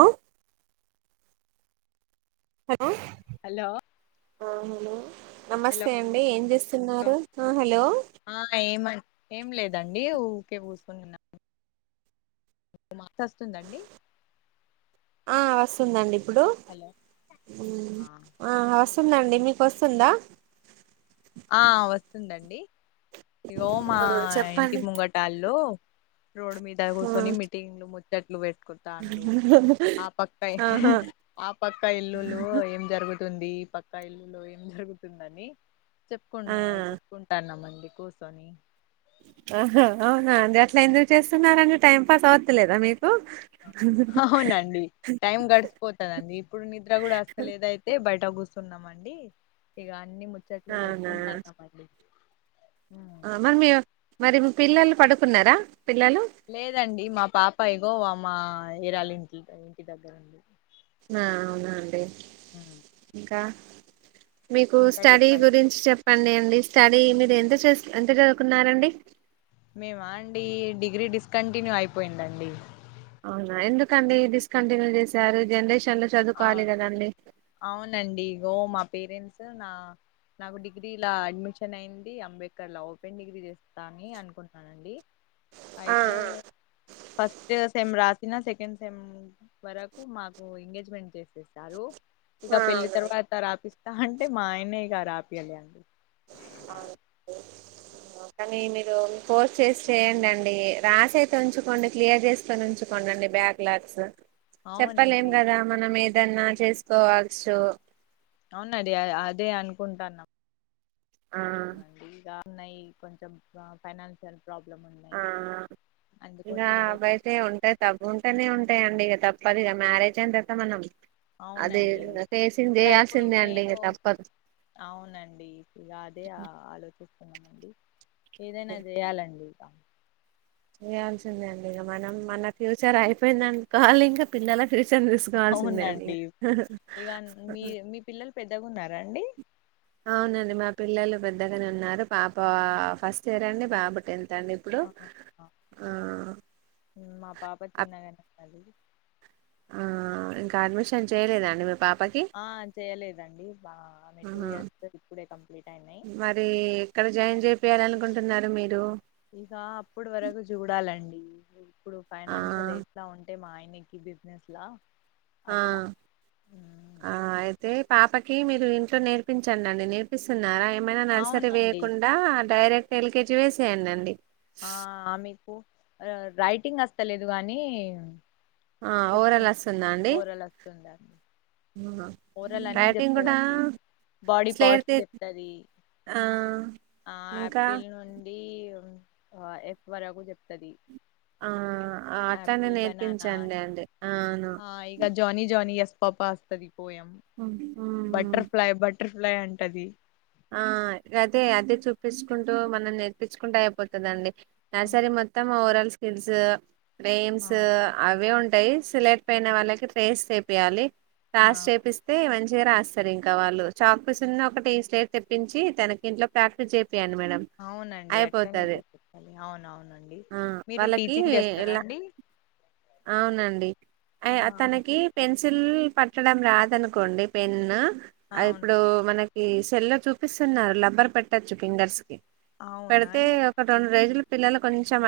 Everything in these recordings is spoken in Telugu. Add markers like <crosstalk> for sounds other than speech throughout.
ఆహ్ హలో హలో ఆ హలో హలో నమస్తే అండి ఏం చేస్తున్నారు ఆ హలో ఆ ఏమ ఏం లేదండి ఊరికే కూసున్నా మాత వస్తుందండి ఆ వస్తుందండి ప్పుడు హలో ఉమ్ ఆ వస్తుందండి మీకు వస్తుందా ఆ వస్తుందండి ఇగో మా ఆ ఇంటి చెప్పండి ముంగటళ్ళు రోడ్ మీద ఆ కుసోని మీటింగ్లు చెట్లు పె రూ ఆ పక్క ఆహా ఆ పక్క ఇల్లులు ఏం జరుగుతు తుంది ఈ పక్కా ఇల్లులో ఏం జరుగుతుందని ఆ చెప్పుకుంటు చెప్పుకుంటాన్నామ్మని ఇకు సని ఆహా ఆ అది అట్లా ఎందుకు చేస్తున్నారండి టైం ప్పసవతులేదా మీరు అవునండి టైం గడిసిపోతదండి ఇప్పుడు నిద్ర కూడా వస్తలేదైతే బట్ ట గుసున్నం అండి ఇ అన్ని ముచ్చట్లు అవునా చేసుకుంటాన్న మండి మరి మీ మరి పిల్లలు పడుకున్నారా పిల్లలు లేదండి మా పాపాయగో మా ఏరాల ఇంట్లో ఆ అవునాండి హ్మ్. ఇంకా మీకు ఇంకా స్టడీ చెప్పాలి గురించి చెప్పండి అండి స్టడీ అండి మీరు ఎంత చే ఎంత చదువుకున్నారండి మేమా అండి డిగ్రీ డిస్కంటిన్యూ అయిపోయిందండి అవునా ఎందుకండి డిస్కంటిన్యూ చేశారు జనరేషన్ లో ఆ చదువుకోవాలి కదండి అవునండి ఇగో మా పేరెంట్స్ నా నాకు డిగ్రీలా అడ్మిషన్ అయింది అంబేద్కర్ లా ఓపెన్ డిగ్రీ చేస్తా అని అనుకున్నానండి ఆ అయితే ఆ ఫస్ట్ సేమ్ రాసి చిన్న సెకండ్ సెమ్ వరకు మాకు ఎంగేజ్ మెంట్ చేసేసారు ఇక ఆ పెళ్ళి అవునవును తర్వాత రాపిస్త అంటే మా ఆయన ఇగా రాపియాలేదండి అవును, కానీ మీరు పోస్ట్ చేసి చేయండిండి రాసి అయితే ఉంచుకోండి క్లియర్ చేసుకొని ఉంచుకోండి అండి బ్యాక్ లాగ్స్ చెప్పలేం అవునండి కదా మనం ఏది ఏదన్నా చేసుకోవచ్చు అవునడి అదే అనుకుంటాన్నా ఆ దా ఉన్నాయి కొంచెం ఫైనాన్షియల్ ప్రాబ్లం ఆ ఉన్నాయి ఇగా అందుకోసం ఇక అవి చేస్త అయితే ఉంటాయి తా ఉంటేనే ఉంటాయండి ఇక త తప్పదు ఇగా మ్యారేజ్ అయిన తర్వాత మనం అది అవునండి ఫేసింగ్ ఇకా ఇప్పుడు చేయాల్సిందే అండి నేను ఇక తప్పదు అవునండి ఇలా అదే ఆలోచన ఉన్నామండి ఏదైనా చేయాలండి అ చేయాల్సిందే అండి ఇక మనం మన ఫ్యూచర్ అయిపోయిందనుకోవాలి ఇంకా పిల్లల రషన్ తీసుకోవాల్సిందే అండి అవునండి ఇక మీ మీ పిల్లలు పెద్దగా ఉన్నారా అండి అవునండి మా పి పిల్లలు పెద్దగానే ఉన్నారు పాప ఫస్ట్ ఇయర్ అండి పాప టెన్త్ అండి ఇప్పుడు ఆ మా పాప అప్- చిన్నగానే ఆ ఇంకా అడ్మిషన్ చేయలేదండి మీ పా ఆ చేయలేదండి ఆమె టూ ఆహా. ఇయర్స్ ఇప్పుడే కంప్లీట్ అయినాయి ప్పయాలనుకుంటున్నారు మీరు ఇక అప్పుడు వరకు చూడాలండి ఇప్పుడు ఆ ఫైనాన్షియల్ ఎట్లా ఉ అంటే మా ఆయనకి బిజినెస్ లా ఆ అట్లా మ్మ్. ఆ అయితే పాపకి మీరు ఇంట్లో నేర్పించండి అండి నేర్పిస్తున్నారా ఏమైనా నర్సరీ అవునండి వేయకుండా డైరెక్ట్ ఎల్క కేజీ వేసేయండిండి ఆ మీకు రైటింగ్ వస్తలేదు గానీ ఆ ఓవరాల్ చెప్తుందండి వస్తుందా అండి ఓరలు వస్తుందండి ఆహా. ఓరల్ అన్ని రైటింగ్ చెప్తంది కూడా అది బాడీ స్లేట్ పార్ట్స్ తీ చెప్తది ఆ ఆ ఇంకా ఆపిల్ నుండి ఆ ఎక్వరకు చెప్తది ఆ అట్లానే ఆపిల్ బనానా నేర్పించండి. అండి అవును పాప వస్తాది. పోయం ఉ బటర్ఫ్లై బటర్ఫ్లై అంటది. ఆ అదే అదే చూపించుకుంటూ మనం నేర్పించుకుంటూ అయిపోతదండి. ఆ నర్సరి మొత్తం ఓవర్ ఆల్ తెలుసు ప్రేమ్స్ ఆ అవి ఉం ట్రేస్ లేకపోయినా వాళ్ళకి ట్రేస్ నేర్పియాలి. కాస్ చేపిస్తే మంచి మంచిగా రాస్తారు. ఇంకా వాళ్ళు చాక్పిస్ ఉన్న ఒక టీ స్లెట్ తెప్పించి తనకి ఇంట్లో ప్రాక్టీస్ చే నేర్పియండి మేడం అవునండి అట్లనే అయిపోతాది. చెప్పాలి అవునవునండి ఆ మీరు వాళ్ళకి టీచింగ్ చేస్తారా లక్ అండి అవునండీ. ఆ తనకి పెన్సిల్ చిల్ పట్టడం రాదనుకొండి. పెన్ను అది అవును ఇప్పుడు మన ఈ సెల్ చూపిస్తున్నారు. రబ్బర్ పెట్టొచ్చు ఫింగర్స్ కి అవునా పెడితే అండి ఒక రెండు రోజులు పిల్లలు కొంచెం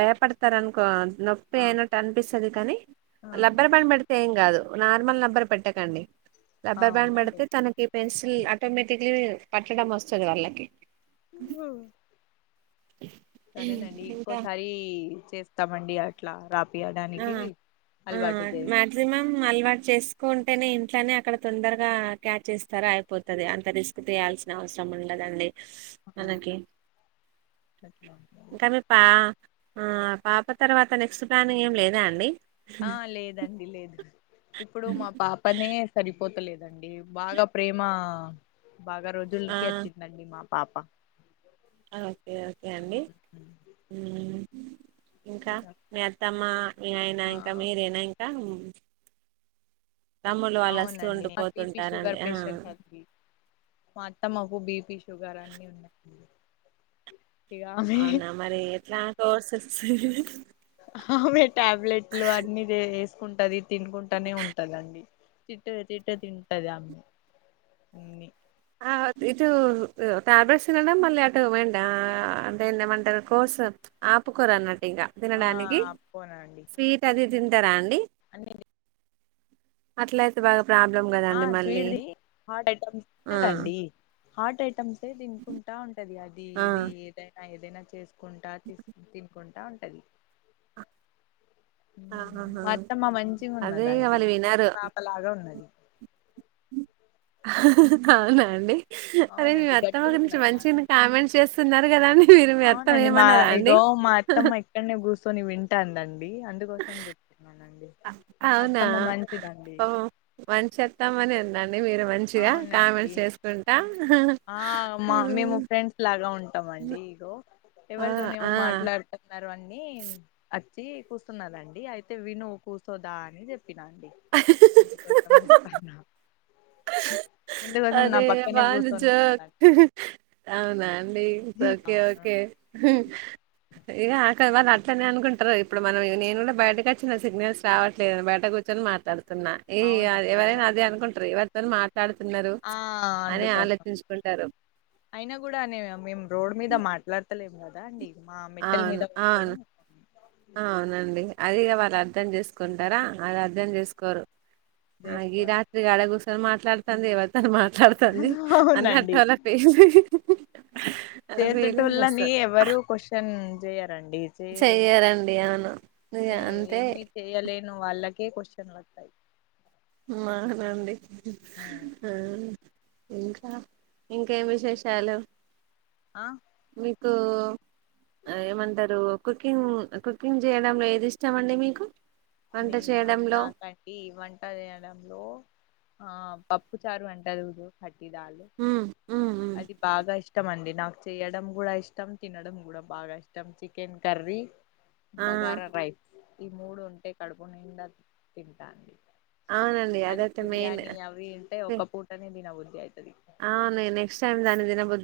భయపడతారు. అనుకో నొప్పి ఆ అయినట్టు అనిపిస్తది. కానీ ఆ ఆహా లబ్బరి బ్యాడ్ పెడితే ఏం కాదు. నార్మల్ నెంబర్ పెట్టకండి. రబ్బర్ బ్యాండ్ అవునండి పడితే తనకి పెన్సిల్ ఆటోమేటిక్ పట్టడం వస్తది. వాళ్ళకి <unintelligible> సరేనండి. ఇంకా ఇంకోసారి చేస్తామండి. అట్లా రాకు ఆ ఆ మాక్సిమం అలవాటు చేసుకుంటేనే ఇంట్లోనే అక్కడ తొందరగా క్యాచ్ చేస్తారు. అయిపోతది అంత రిస్క్ చేయాల్సిన అవసరం ఉండదండి. మనకి అట్లా తన పా ఆ పాప తర్వాత నెక్స్ట్ ప్లాన్ ఏం లేదా అండి. ఆ లేదండి. లేదు ఇప్పుడు మా పాపనే సరి పోతలేదండి. బాగా ప్రేమ బాగా రోజు ఆ ఉల్కి అతి నండి మా పాప ఓకే ఓకే అండి ఉ ఉ ఇంకా ఇగ మీ అత్తమ్మ మీ ఆయనా ఆ ఇంకా మీరేనా ఇంకా <unintelligible> వాళ్ళు వస్తూ అవునండి మా బిపి, షుగర్ ఉండిపోతుంటారండి ఆ పేషంట్స్ అండిమా అత్తమ్మ బీపి షుగర్ అన్ని ఉన్నాయి ఇక ఆమె అవునా మరి ఎట్లా కోర్సెస్ సరేనా ఆమె టాబ్లెట్లు అన్నీ జే ఏసు కుంటది తినుకుంటనే ఉంటదండి తింటది తింటది తింటది ఆమె అన్ని ఆ ఇటు టాబ్లెట్స్ తినడం మళ్ళీ అటు వెంట ఆ అంటే ఏమంటారు కోర్స్ ఆపుకోరు అన్న ఇగ ఆ తినడానికి పోనండి స్వీట్ అది తింటారా అండి అన్ని అట్లయితే బాగా ప్రాబ్లం ఆ కదండి మళ్ళీ స్వీట్ ది హాట్ ఐటమ్స్ ఆ కదండి హాట్ ఐటమ్స్ అయితే తినుకుంటా ఉంటది అది ఆ ఇది ఏదై ఏదైనా చేస్ కుంటా తీస్ తీన్ కుంటా అది ఉ ఆహాహా మా అత్తమ్మ మంచిగా అదే ఇగ ఉన్నదండి వాళ్ళు చిట్టి వినరు పాపలాగా ఉన్నది అవునా అండి అరే మీ అవునండి అత్తమ్మ గట్టిగా గురించి ఉన్నది ఆమె మంచిగనే కామెంట్స్ చేస్తున్నారు కదా అండి అవునండి మా ఇగో మా అత్తమ్మ ఇక్కనే కూసోని వింటాందాం ఆ మా అవునా అత్తమ్మ మంచిదండి ఓ మంచి అత్తమ్మనే ఉన్నా మీరు మంచిగా అవునండి కామెంట్స్ చేసుకుంటా ఆ మా మేము ఫ్రెండ్స్ లాగా ఉన్ టమండి ఇగో ఆ ఎవరితోని ఏమో ఆ మాట్లాడుత నరు అన్నీ అచ్చి కూసున్నారండి అయితే విను కూసో దా అని చె పినాఅండి అందుకోసం చెప్తన్నా అరే పక్కనే బా కూర్చొని నిర్చో ఉన్నదండి అవునా ప్లీజ్ ఒకే అవును ఓకే హు ఇగ కలవాలి అట్లనే అనుకుంటరు ఇప్పుడు మనం నేను కూడా బయటకు అచ్చిన సిగ్నల్స్ రావట్లేదని బయట కూర్చొని మాట్లాడు తున్నా ఈ యా అవునండి ఎవరైనా అదే అనుకుంట్రు ఇవ అందరూ మాట్లాడుతున్నరు. ఆ అందుకోసం అయినా కూడానే మేము రోడ్ మీద మాట్లాడుత ఉండలేం కదా అండి. మా మెట్టల్ అవును మీద అవును కూర్చొని అవునండి అది ఇగ వ అర్దం చేసుకుంటరా అది అర్థం చేసుకోరు అ ఈ రాత్రి చేసుకోవాలండి గాడ గుస్సోని మాట్లాడ సందేహపడతందిమా మాట్లాడతాంది అన్ని అవునండి <inaudible> నాఫేస్ చూసి వస్త చేసేటోళ్ళని ఎవరు కోషన్ చేయరు. చెయ్యరండి అవును ఇగ అంతే నొ వాళ్లకే కొషన్లు వస్తయి. మానండి ఉమ్, ఆ ఇంకా ఇంకేం విశేషాలు ఆ గ ఆ ఏమంటరు. కుకింగ్ కుకింగ్ చేయడంలో ఏది ఇష్టం అండి మీకు. వంట నేనా చేయడంలో నాకండి వంట చేయడం హలో ఆ పప్పు చారు అంటరు చూడు. ఉమ్, ఉమ్, ఉమ్. అది బాగా ఇష్టం అండి నా చెయ్యడం కూడా ఇష్టం తినడం కూడా బాగా ఇష్టం చికెన్ కర్రీ ఆ బగారా రైస్ ఈ మూడు ఉంటే కడుపు నిండా తింటా అండి అవునండి అది అదైతే మెయిన్ బిర్యానీ అవి ఉంటే ఒక పూటనే తినవుద్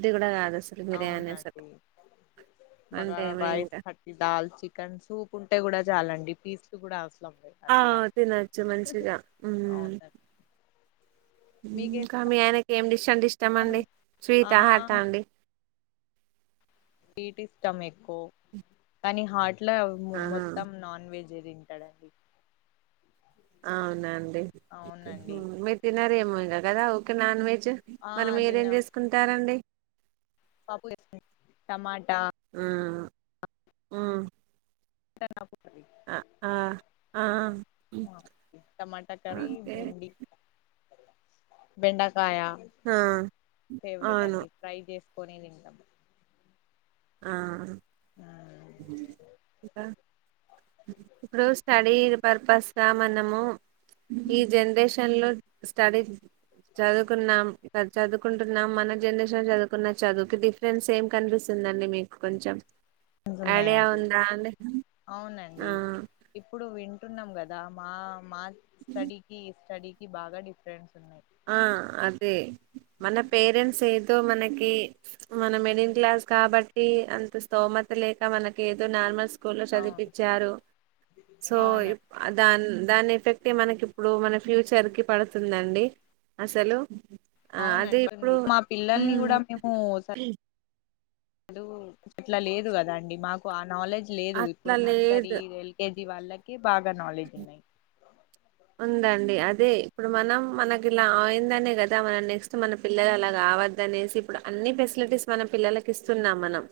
ది కూడా కాదు అసలు బిర్యానీ అసలు అవునాండి అంటే బగారా ఏమ రైస్ ఇంకా కటి దాల్ చికెన్ సూప్ ఉంటే కూడా చాలండి పీస్లు కూడా ఆ లేదండి నాకు తినొచ్చు మంచిగా మ్మ్ అవునండి మీకే ఇంకా మీ అయినకి ఏం డిష్ అంటే ఇష్టం అండి స్వీట్ ఆ హార్ట్ ఆ అండి స్వీట్ ఇష్టం మే ఓ కానీ హాట్ ఇట్లా ఆహా, మొత్తం నాన్ వెజ్ జే తింటడండి అవునండి అవునండి మీరు తినరేమో. తినార్ కదా ఊకె నాన్ వెజ్ ఆ మరి మీరేం అదినా చేసుకుంటారండి. పప్పు <unintelligible> టమాటా మ్మ్ కర్రీ, ఆ ఆ ఆ ఈ ఆ, అంటే బెండక్ కాయ ఆ, ఫేవరెట్ అవును అండి ఫ్రై చేస్ కొని తింటాం ఆ మ్మ్. ఇప్పుడు స్టడీ పర్పస్ రామన్నము ఈ జెనరేషన్ లో స్టడీ చదువుకున్నాం చదువుకుంటున్నాం మన జనరేషన్ చదువుకున్న చదువు కి డిఫరెన్స్ ఏం కనిపిస్ స్తుందండి మీకు కొంచెం ఐడియా ఉన్నాయిడి ఉందా అండి ఆ అవునండి ఇప్పుడు వింట అంటున్నాం కదా మా మా స్టడికి స్టడీ కి బాగా డిఫరెన్స్ ఉన్నాయి ఆ అదే మన పేరెంట్స్ ఏది తో మనకి మన మిడిల్ క్లాస్ కాబట్టి అంత స్థోమత లేక మనకి ఏదో నార్మల్ స్కూల్ స్కూ లో అవును చదిపించారు సో ఇప్ అవునండి దాన్ దాని ఎఫెక్ట్ మనకి ఇప్పుడు మన ఫ్యూచర్ కి పడుతుందండి అసలు ఆ అవున అదే ఇప్పుడు అనుపండి మా పిల్లల్ని కూడా మ్మ్ మేము సద్ చదువు ఇట్లా లేదు కదా అండి మాకు ఆ నాలెడ్జ్ లేదు అట్లా ఇప్పుడు లేదు నర్సరీ లెక్కేజి ఇది వాళ్ళకి బాగా నాలెడ్జ్ ఉన్నయి ఉందండి అదే ఇప్పుడు మనం మనకి ఇలా అయిందనే కదా మన నెక్స్ట్ మన పిల్లలు అలా కావద్దనేసి ఇప్పుడు అన్ని ఫెసిలిటీస్ మన పిల్లలకి ఇస్తున్నాం మనం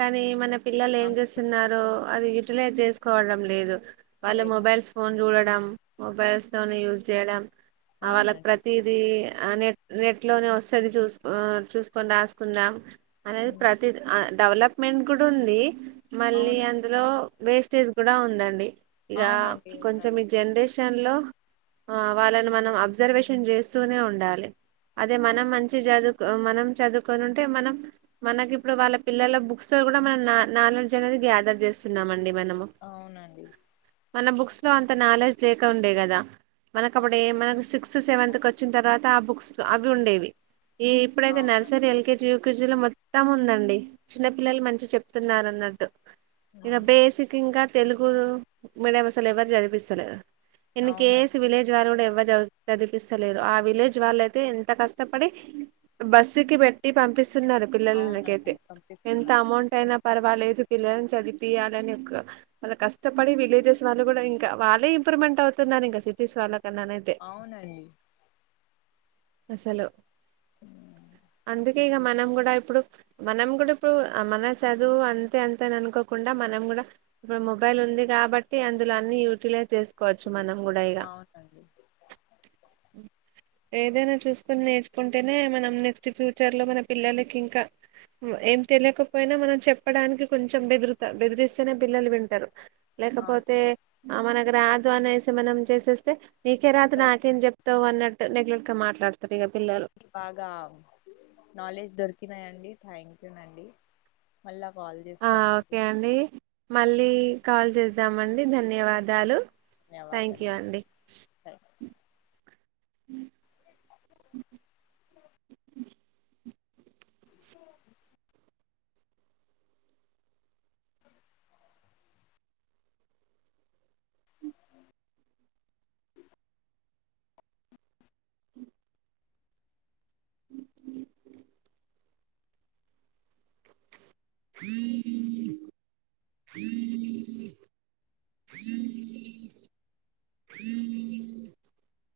కానీ మనం పిల్లలు ఏమి అవును చేస్తున్నారు అది యూటీలైజ్ చేసుకోవటం లేదు వాళ్ళ లేదు మొబైల్స్ ఫోన్ చూడట్ డమ్ మొబైల్స్ తోని యూస్ చేయడం ఆ వాళ్ళకి అవునండి ప్రతిది ఆ నెట్ నెట్ లోనే వస్తది చూసుకో చూసుకొని రాసుకుందాం అనేది ఉమ్, ప్రతిది ఆన్ డెవలప్మెంట్ కూడ ఉంది మళ్ళీ అవునండి అందులో ఓ వేస్టేజ్ కూడ ఉందండి ఇగ అవునండి కొంచెం ఉన్నది ఈ అ జనరేషన్ లో ఆ వాళ్ళను మనం అబ్జర్వేషన్ చేస్తూనే ఉండాలి అదే మనం అవును మంచి చదువు ఆమ్ మనం చదువుకనింటే మనం మనకిప్పుడు వాళ్ళ పిల్లల బుక్స్ తో కూడా మనం నా నాలెడ్జ్ అనేది గ్యాదర్ చేస్తున్నాము అన్ అవునండి మన బుక్స్ లో అంత నాలెడ్జ్ లేక ఉండే కదా మనకు అప్పుడు ఏ మనకు సిక్త్ సిక్స్త్ సెవెన్త్ కు వచ్చిన తర్వాత ఆ బుక్స్ లో అవి ఉండేవి. ఈ ఇప్పుడైతే అవునండి నర్సరీ, ఎల్కేజీ యూ కుజులు మొత్తం ఉందండి. చిన్న పిల్లలు మంచి చెప్తున్నారు అన్నట్టు. ఇగా ఉమ్, బేసిక్ ఇంకా తెలుగు మీడియం అసలు ఎవరు చదివిపిస్తలేరు. ఇన్ అవునండి కేసి విలేజ్ వాళ్ళు కూడ ఎవ బాగా చద చదిపిస్తలేరు ఆ విలేజ్ వాళ్ళయితే ఎంత కష్టపడి బస్సు కు పెట్టి పంపిస్త. టు కిడ్స్ ఉన్నారు. పిల్లలు నాకు అవునండి అయితే ఎంత పంపిస్తున్నారు అమౌట్ అయినా పర్వాలేదు పిల్లలని చదిపియాలిని ఒక వాళ్ళ కష్టపడి విలేజెస్ వాళ్ళు కూడా ఇంకా వాళ్ళే ఇంప్రూవ్మెంట్ అవుతుందని ఇక సిటీస్ వాళ్ళకు అవునండి అసలు ఉమ్, అందుకే ఇక మనం కూడా ఇప్పుడు, మనం కూడా ఇప్పుడు, మన చదువు అంతే అంతే అని అనుకోకుండా మనం కూడా ఇప్పుడు మొబైల్ ఉంది. కాబట్టి అందులో అన్ని యూటిలైజ్ చేసు కోవచ్చు మనం కూడా ఇ అవునండి ఏదైనా చూసుకుని నేర్చు చెప్పుకుంటేనే మనం నెక్స్ట్ ఫ్యూచర్ లో మన పిల్లలకి ఇంకా ఏం తెలియకపోయినా మనం చెప్పడానికి కొంచెం బెదురుతా బెదిరిస్తేనే పిల్లలు వింటారు. లేకపోతే అవునండి మన రాజ దనిసి మనం చేసేస్తే నీకే రాత నాకేం సరేండి చెప్తావు అన్నడు నెగలెట్ గా మాట్లాడుతారు. బాగా నాలెడ్జ్ దొరికినాయిండి. థ్యాంక్ యూ అండి మళ్ళా వాళ్ళు ఆ చేస్తానండి. ఓకే అండి మళ్ళీ కాల్ చేద్దామండి ధన్ ధన్యవాదాలు, థ్యాంక్ యూ ధన్యవాదాలు అండి. థ్యాంక్ అ <inaudible> <unintelligible> <unintelligible>